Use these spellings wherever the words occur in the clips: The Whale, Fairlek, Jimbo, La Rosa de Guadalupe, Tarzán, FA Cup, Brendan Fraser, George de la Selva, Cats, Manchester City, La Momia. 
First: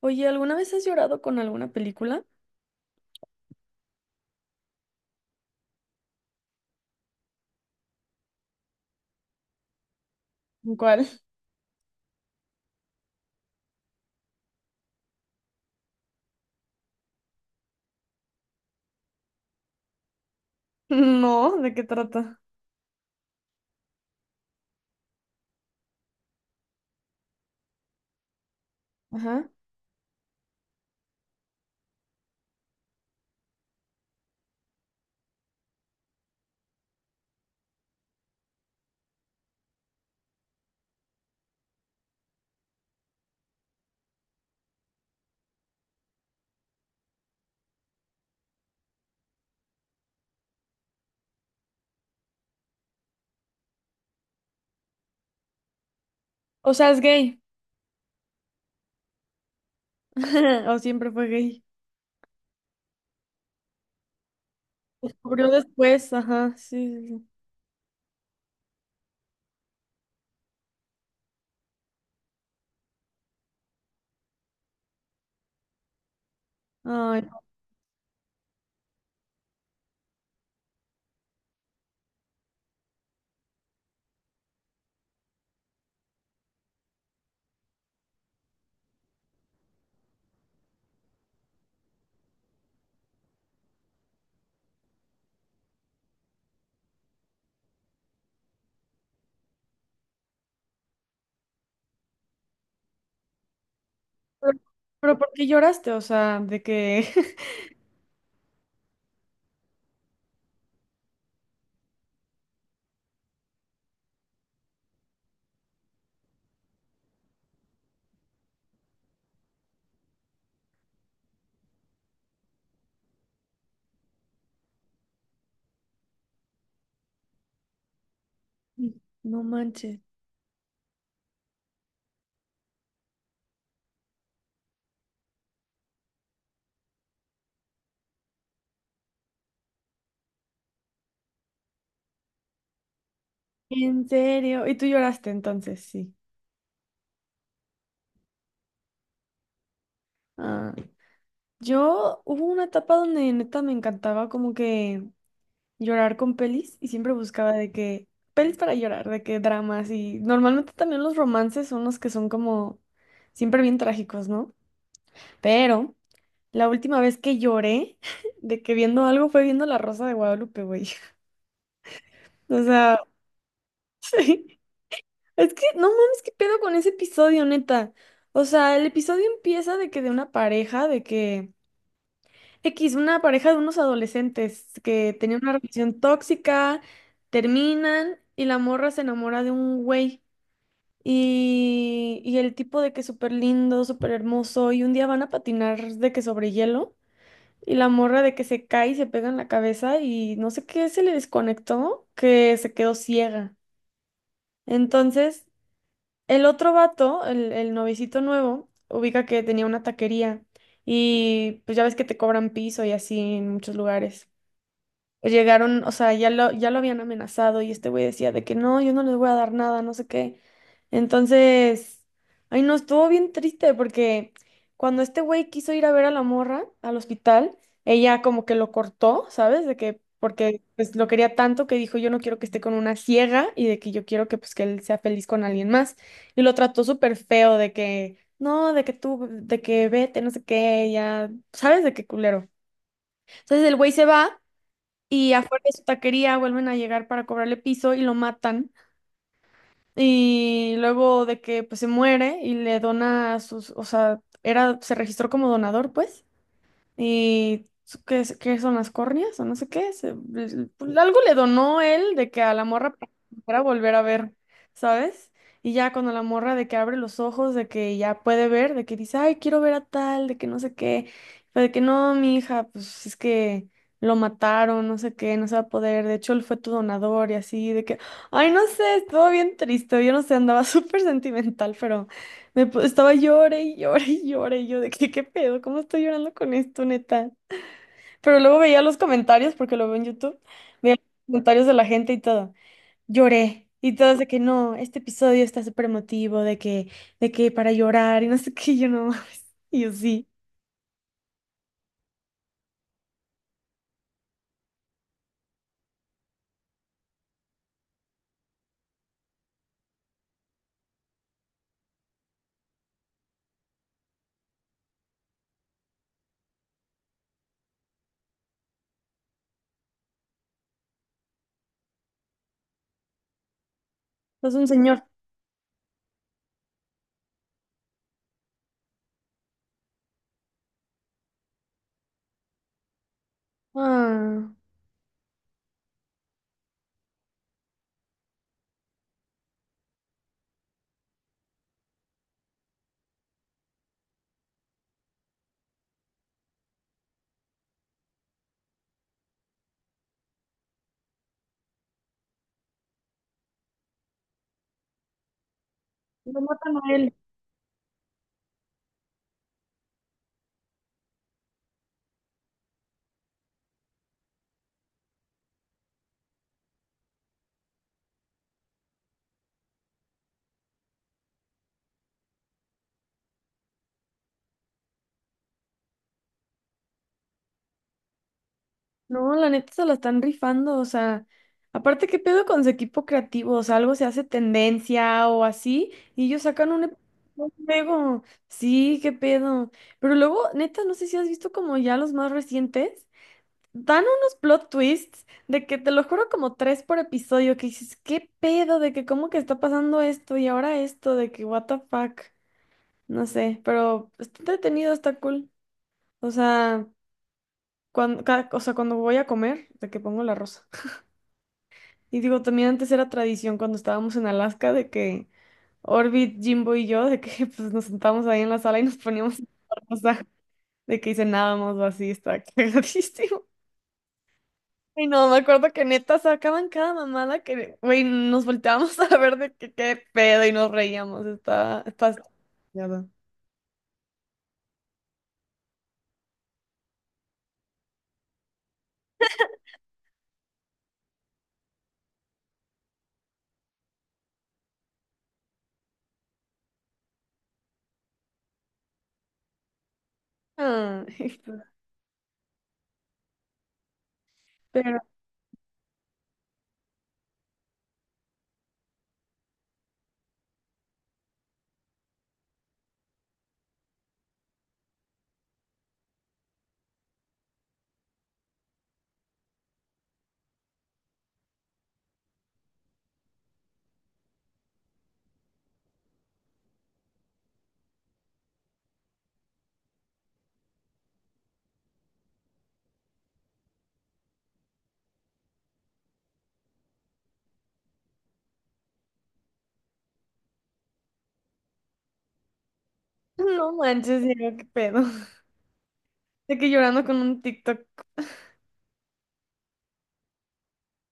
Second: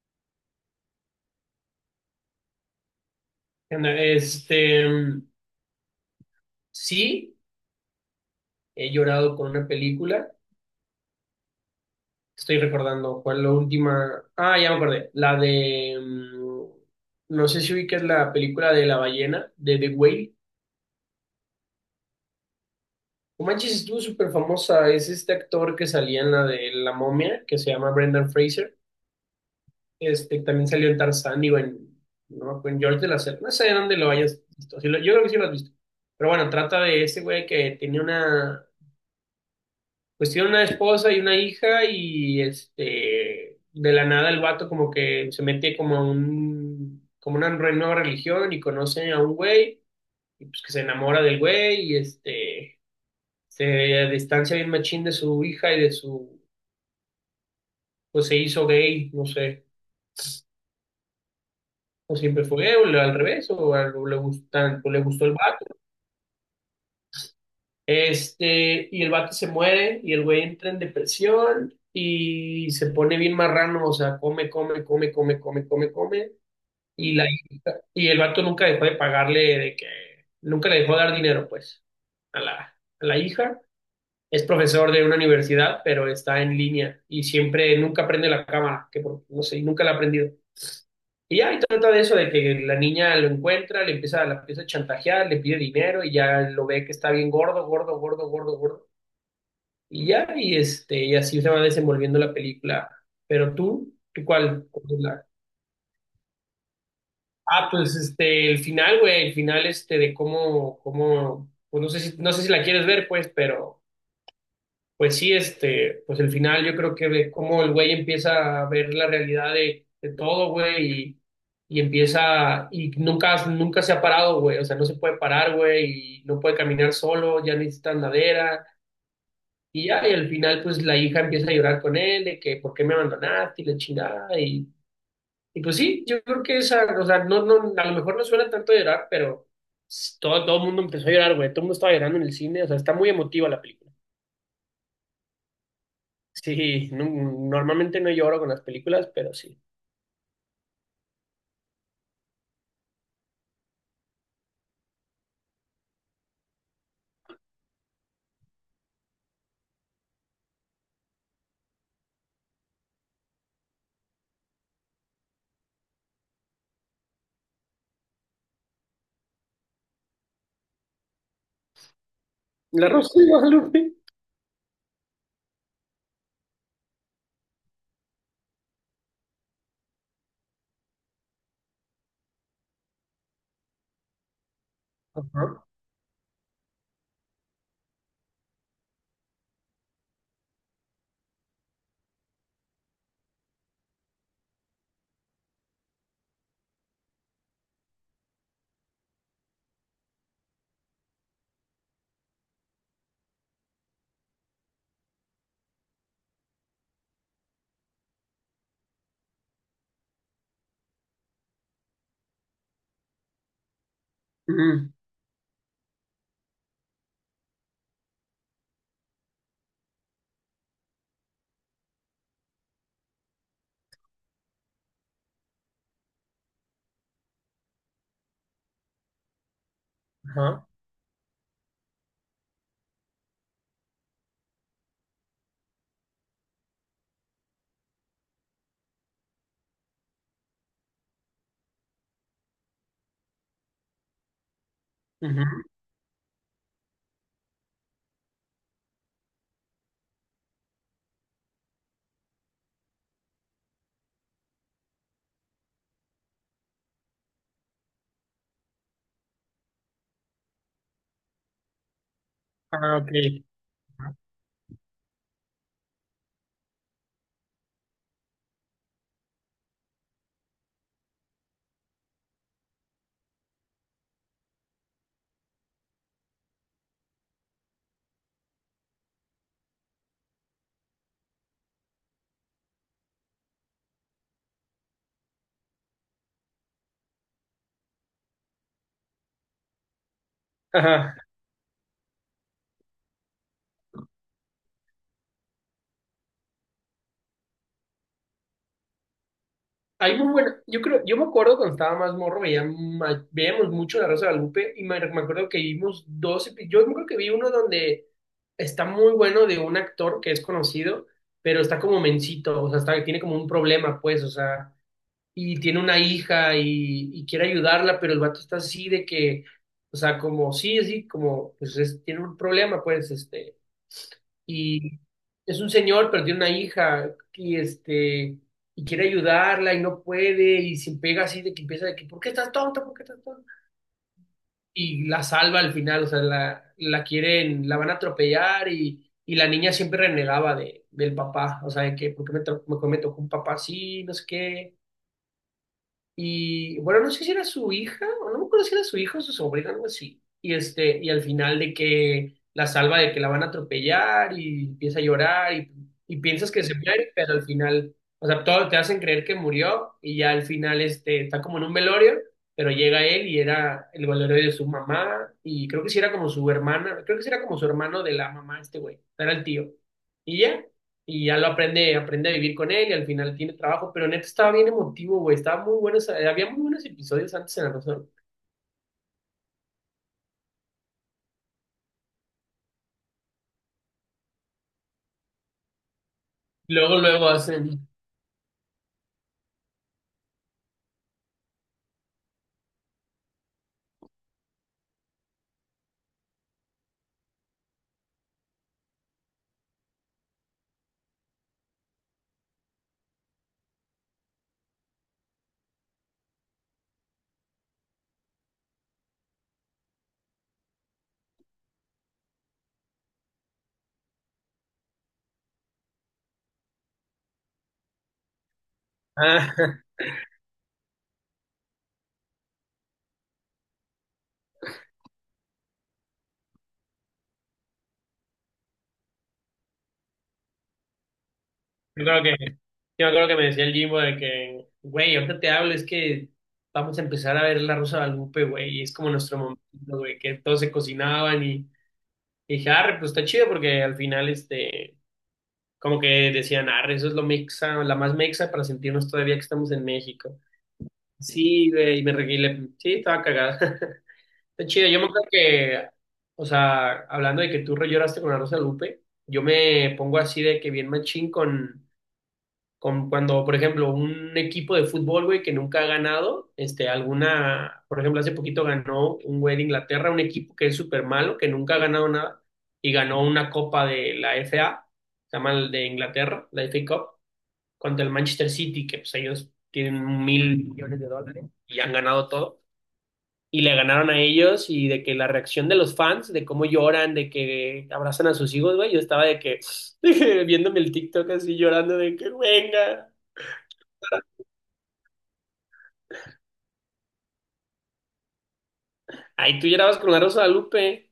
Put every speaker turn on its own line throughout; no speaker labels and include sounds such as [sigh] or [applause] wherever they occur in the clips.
Oye, ¿alguna vez has llorado con alguna película?
Este, sí, he llorado con una película.
¿Cuál? [laughs]
Estoy recordando cuál la última. Ah, ya me acordé. No sé si ubicas la película de la ballena, de The Whale.
No, ¿de qué trata?
No manches, estuvo súper famosa. Es este actor que salía en la de La Momia, que se llama Brendan Fraser.
Ajá.
También salió en Tarzán y en. No, en George de la Selva. No sé de dónde lo hayas visto. Yo creo que sí lo has visto. Pero bueno, trata de ese güey que tenía una pues tiene una esposa y una hija, de la nada el vato como que se mete como una nueva religión y conoce a un güey y pues que se enamora del güey, se distancia bien machín de su hija y de su,
O sea, es gay.
pues se hizo gay, no sé.
[laughs] O siempre fue gay.
O siempre fue gay, al revés, o, o le gustan, o le gustó el
Descubrió
vato.
después, ajá, sí, sí, sí.
Y el vato se muere, y el güey entra en depresión, y se pone bien marrano, o sea, come, come, come, come, come, come, come. Y,
Ay,
la,
no,
y el vato nunca dejó de pagarle, de que nunca le dejó de dar dinero, pues, a la, a la hija. Es profesor de una universidad, pero está en línea y siempre, nunca prende la cámara, no sé, nunca la ha prendido. Y ya, y trata de eso, de que la niña lo encuentra, la empieza a chantajear, le pide dinero y ya lo ve que está bien gordo, gordo, gordo, gordo, gordo. Y ya, y, y así se va desenvolviendo la película. Pero tú, ¿tú
pero,
cuál?
pero ¿por qué lloraste? O sea, de que.
Ah, pues el final, güey, el final de cómo, pues no sé si la quieres ver, pues, pero pues sí, pues el final yo creo que de cómo el güey empieza a ver la realidad de todo, güey, y nunca se ha parado, güey, o sea, no se puede parar, güey, y no puede caminar solo, ya necesita andadera,
[laughs] No
y
manches.
ya, y al final, pues la hija empieza a llorar con él, de que, ¿por qué me abandonaste? Y la chingada, y pues sí, yo creo que esa, o sea, no, no, a lo mejor no suena tanto llorar, pero todo el mundo empezó a llorar, güey. Todo el mundo estaba llorando en el cine, o sea, está muy emotiva la película.
En serio. Y tú lloraste entonces, sí.
Sí, normalmente no lloro con las películas, pero sí.
Ah, yo hubo una etapa donde neta me encantaba como que llorar con pelis y siempre buscaba de que pelis para llorar, de que dramas y normalmente también los romances son los que son como siempre bien trágicos, ¿no? Pero la última vez que lloré [laughs] de que viendo algo fue viendo La Rosa de Guadalupe, güey. [laughs] O
La
sea,
Rosa de Guadalupe.
[laughs] sí. Es que no mames, qué pedo con ese episodio, neta. O sea, el episodio empieza de que de una pareja, de que X, una pareja de unos adolescentes que tenían una
Ajá.
relación tóxica, terminan y la morra se enamora de un güey. Y el tipo de que súper lindo, súper hermoso, y un día van a patinar de que sobre hielo, y la morra de que se cae y se pega en la cabeza, y no sé qué se le desconectó, que se quedó ciega. Entonces, el otro vato, el novicito nuevo, ubica que tenía una taquería, y pues ya ves que te cobran piso y así en muchos lugares.
Ujú.
Pues, llegaron, o sea, ya lo habían amenazado y este güey decía de que no, yo no les voy a dar nada, no sé qué. Entonces, ay, no, estuvo bien triste porque cuando este güey quiso ir a ver a la morra al hospital, ella como que lo cortó, ¿sabes? De que, porque
Ajá.
pues lo quería tanto que dijo, yo no quiero que esté con una ciega y de que yo quiero que pues que él sea feliz con alguien más. Y lo trató súper feo de que, no, de que tú, de que vete, no sé qué, ya, ¿sabes? De qué culero. Entonces el güey se va y
Ujú.
afuera de su taquería vuelven a llegar para cobrarle piso y lo matan. Y luego de que pues se muere y le dona sus, o sea, era, se registró como donador, pues. ¿Y qué, qué son las córneas o no sé qué? Algo le donó él de que a la morra
Ah, ok.
para volver a ver, ¿sabes? Y ya cuando la morra de que abre los ojos, de que ya puede ver, de que dice, ay, quiero ver a tal, de que no sé qué, fue de que no, mi hija, pues es que lo mataron, no sé qué, no se va a poder, de hecho él fue tu donador y así, de que, ay, no sé, estuvo bien triste, yo no sé, andaba [laughs] súper sentimental, pero. Estaba llore y llore y llore y yo de que qué pedo, ¿cómo estoy llorando con esto, neta? Pero luego veía los comentarios, porque lo veo en YouTube, veía
Ajá.
los comentarios de la gente y todo. Lloré. Y todos de que no, este episodio está súper emotivo, de que para llorar y no sé qué, y yo no [laughs] mames. Y yo
Hay
sí.
muy bueno, yo creo, yo me acuerdo cuando estaba más morro, veíamos mucho La Rosa de Guadalupe y me acuerdo que vimos dos, yo me acuerdo que vi uno donde está muy bueno de un actor que es conocido, pero está como mencito, o sea, tiene como un problema, pues, o sea, y tiene una hija y quiere ayudarla, pero el vato está así de que, o sea, como, sí, sí, como, pues tiene un problema, pues,
Es un
y
señor.
es un señor, pero tiene una hija y y quiere ayudarla y no puede y se pega así de que empieza de que ¿por qué estás tonta? ¿Por qué estás tonta?
Ah,
Y la salva al final, o sea, la quieren, la van a atropellar y la niña siempre renegaba del papá, o sea, de que ¿por qué me tocó un papá así? No sé qué. Y bueno, no sé si era su hija, o no me acuerdo si era su hija o su sobrina, algo así. Y al final de que la salva de que la van a atropellar y empieza a llorar y
lo
piensas que se
matan a
muere,
él.
pero al final, o sea, todo te hacen creer que murió y ya al final está como en un velorio, pero llega él y era el velorio de su mamá y creo que sí era como su hermana, creo que sí era como su hermano de la mamá, este güey, era el tío. Y ya y ya aprende a vivir con él y al final tiene trabajo, pero neta estaba bien emotivo, güey, estaba muy bueno, o sea, había muy buenos episodios antes en la razón.
No, la neta se la están rifando, o sea, aparte, ¿qué pedo con su equipo creativo? O sea, algo se hace tendencia o así, y ellos sacan un
Luego, luego
un
hacen...
juego. Sí, qué pedo. Pero luego, neta, no sé si has visto como ya los más recientes, dan unos plot twists de que te lo juro como tres por episodio, que dices, ¿qué pedo? De que cómo que está pasando esto y ahora esto, de que what the fuck. No sé, pero está entretenido, está cool. O sea, cuando, o sea, cuando voy a comer, de que pongo la rosa. Y digo, también antes era tradición cuando estábamos en Alaska de que Orbit, Jimbo y yo, de que [laughs] pues nos sentábamos ahí en la sala y nos poníamos a
Ah,
contar
[laughs]
cosas, de que cenábamos o así, está [laughs] cagadísimo. Y no, me acuerdo que neta sacaban cada mamada que, güey, nos volteábamos [laughs] a ver de que qué pedo y nos reíamos, está,
yo
está.
creo que, yo me acuerdo que me decía el Jimbo de que, güey, ahorita te hablo, es que vamos a empezar a ver La Rosa de Guadalupe, güey, y es como nuestro momento, güey, que todos se cocinaban y dije, arre, pues está chido porque al final, como que decían, arre, eso es lo mexa, la más mexa para sentirnos todavía que estamos en México.
Ay,
Sí, güey, y me reguilé, sí, estaba cagada. [laughs] Está
[laughs]
chido, yo
pero
me acuerdo que, o sea, hablando de que tú re lloraste con la Rosa de Lupe, yo me pongo así de que bien machín con cuando, por ejemplo, un equipo de fútbol, güey, que nunca ha ganado, por ejemplo, hace poquito ganó un güey de Inglaterra, un equipo que es súper malo, que nunca ha ganado nada, y ganó una copa de la FA, se llama el de Inglaterra, la FA Cup, contra el Manchester City, que pues ellos tienen mil millones de dólares y han ganado todo y le ganaron a ellos y de que la reacción de los fans, de cómo lloran, de que abrazan a sus hijos, güey, yo estaba de que [laughs] viéndome el TikTok así llorando de que venga.
no manches, Diego, qué pedo. De que llorando con un TikTok.
Ay, tú llorabas con la Rosa de Lupe.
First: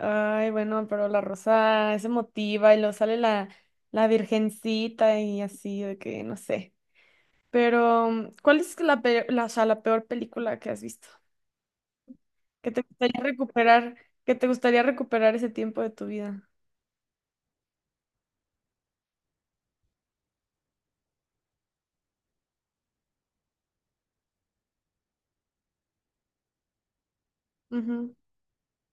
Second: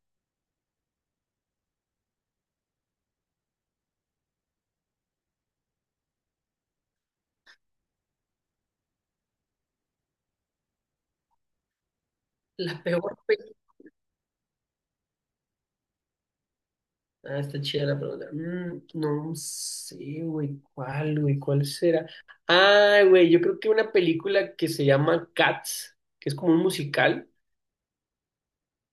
Ay, bueno, pero la rosa es emotiva y luego sale la virgencita y así, de que no sé. Pero, mm, ¿cuál es o sea, la peor película que has visto, que
La
te
peor
gustaría
película.
recuperar, que te gustaría recuperar ese tiempo de tu vida?
Ah, está chida la pregunta. No sé, güey, cuál será. Ah, güey, yo creo que una película que se llama Cats, que es como un musical.
Ujú.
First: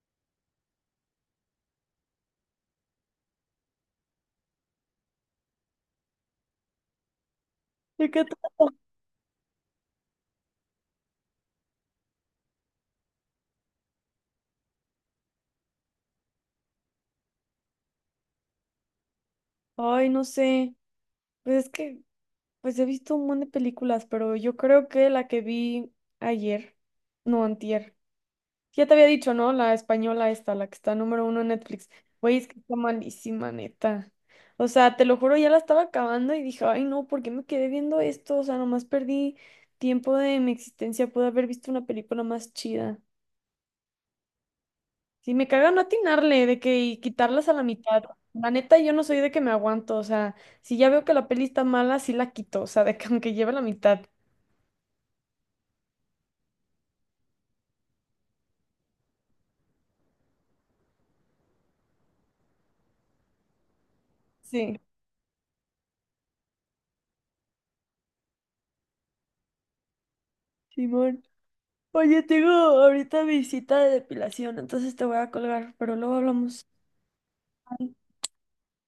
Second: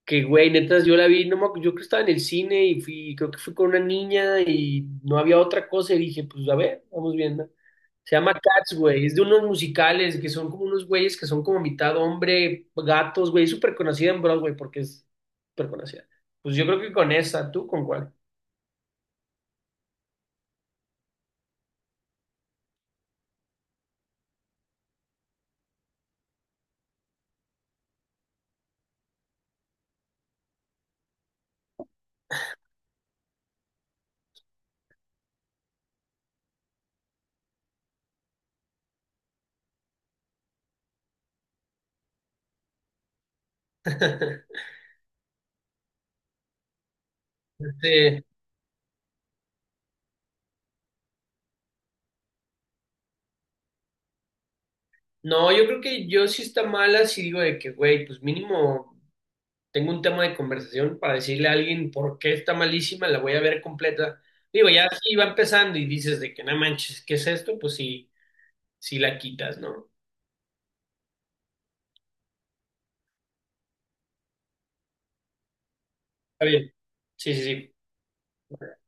Que güey, netas, yo la vi, no me acu- yo creo que estaba en el cine y creo que fui con una niña y no había otra cosa y dije, pues a ver, vamos viendo.
¿Y
Se
qué
llama
te-
Cats, güey, es de unos musicales que son como unos güeyes que son como mitad hombre, gatos, güey, es súper conocida en Broadway porque es súper conocida. Pues yo creo que con esa, ¿tú con cuál?
Ay, no sé. Pues es que, pues he visto un montón de películas, pero yo creo que la que vi ayer, no, antier. Ya te había dicho, ¿no? La española esta, la que está número uno en Netflix. Güey, es que está malísima, neta. O sea, te lo juro, ya la estaba acabando y dije, ay, no, ¿por qué me quedé viendo esto? O sea, nomás perdí tiempo de mi existencia. Pude haber visto una película más chida.
[laughs]
Sí, me caga no atinarle de que y quitarlas a la mitad.
Este,
La neta, yo no soy de que me aguanto. O sea, si ya veo que la peli está mala, sí la quito. O sea, de que aunque lleve la mitad.
no, yo creo que yo sí está mala si digo de que, güey, pues mínimo. Tengo un tema de conversación para decirle a alguien por qué está malísima, la voy a ver completa. Digo,
Sí.
ya si va empezando y dices de que no manches, ¿qué es esto? Pues sí, sí la quitas, ¿no?
Simón. Oye, tengo ahorita visita de depilación, entonces te voy a colgar, pero luego
Está
hablamos.
bien. Sí, sí,
Ay,
sí.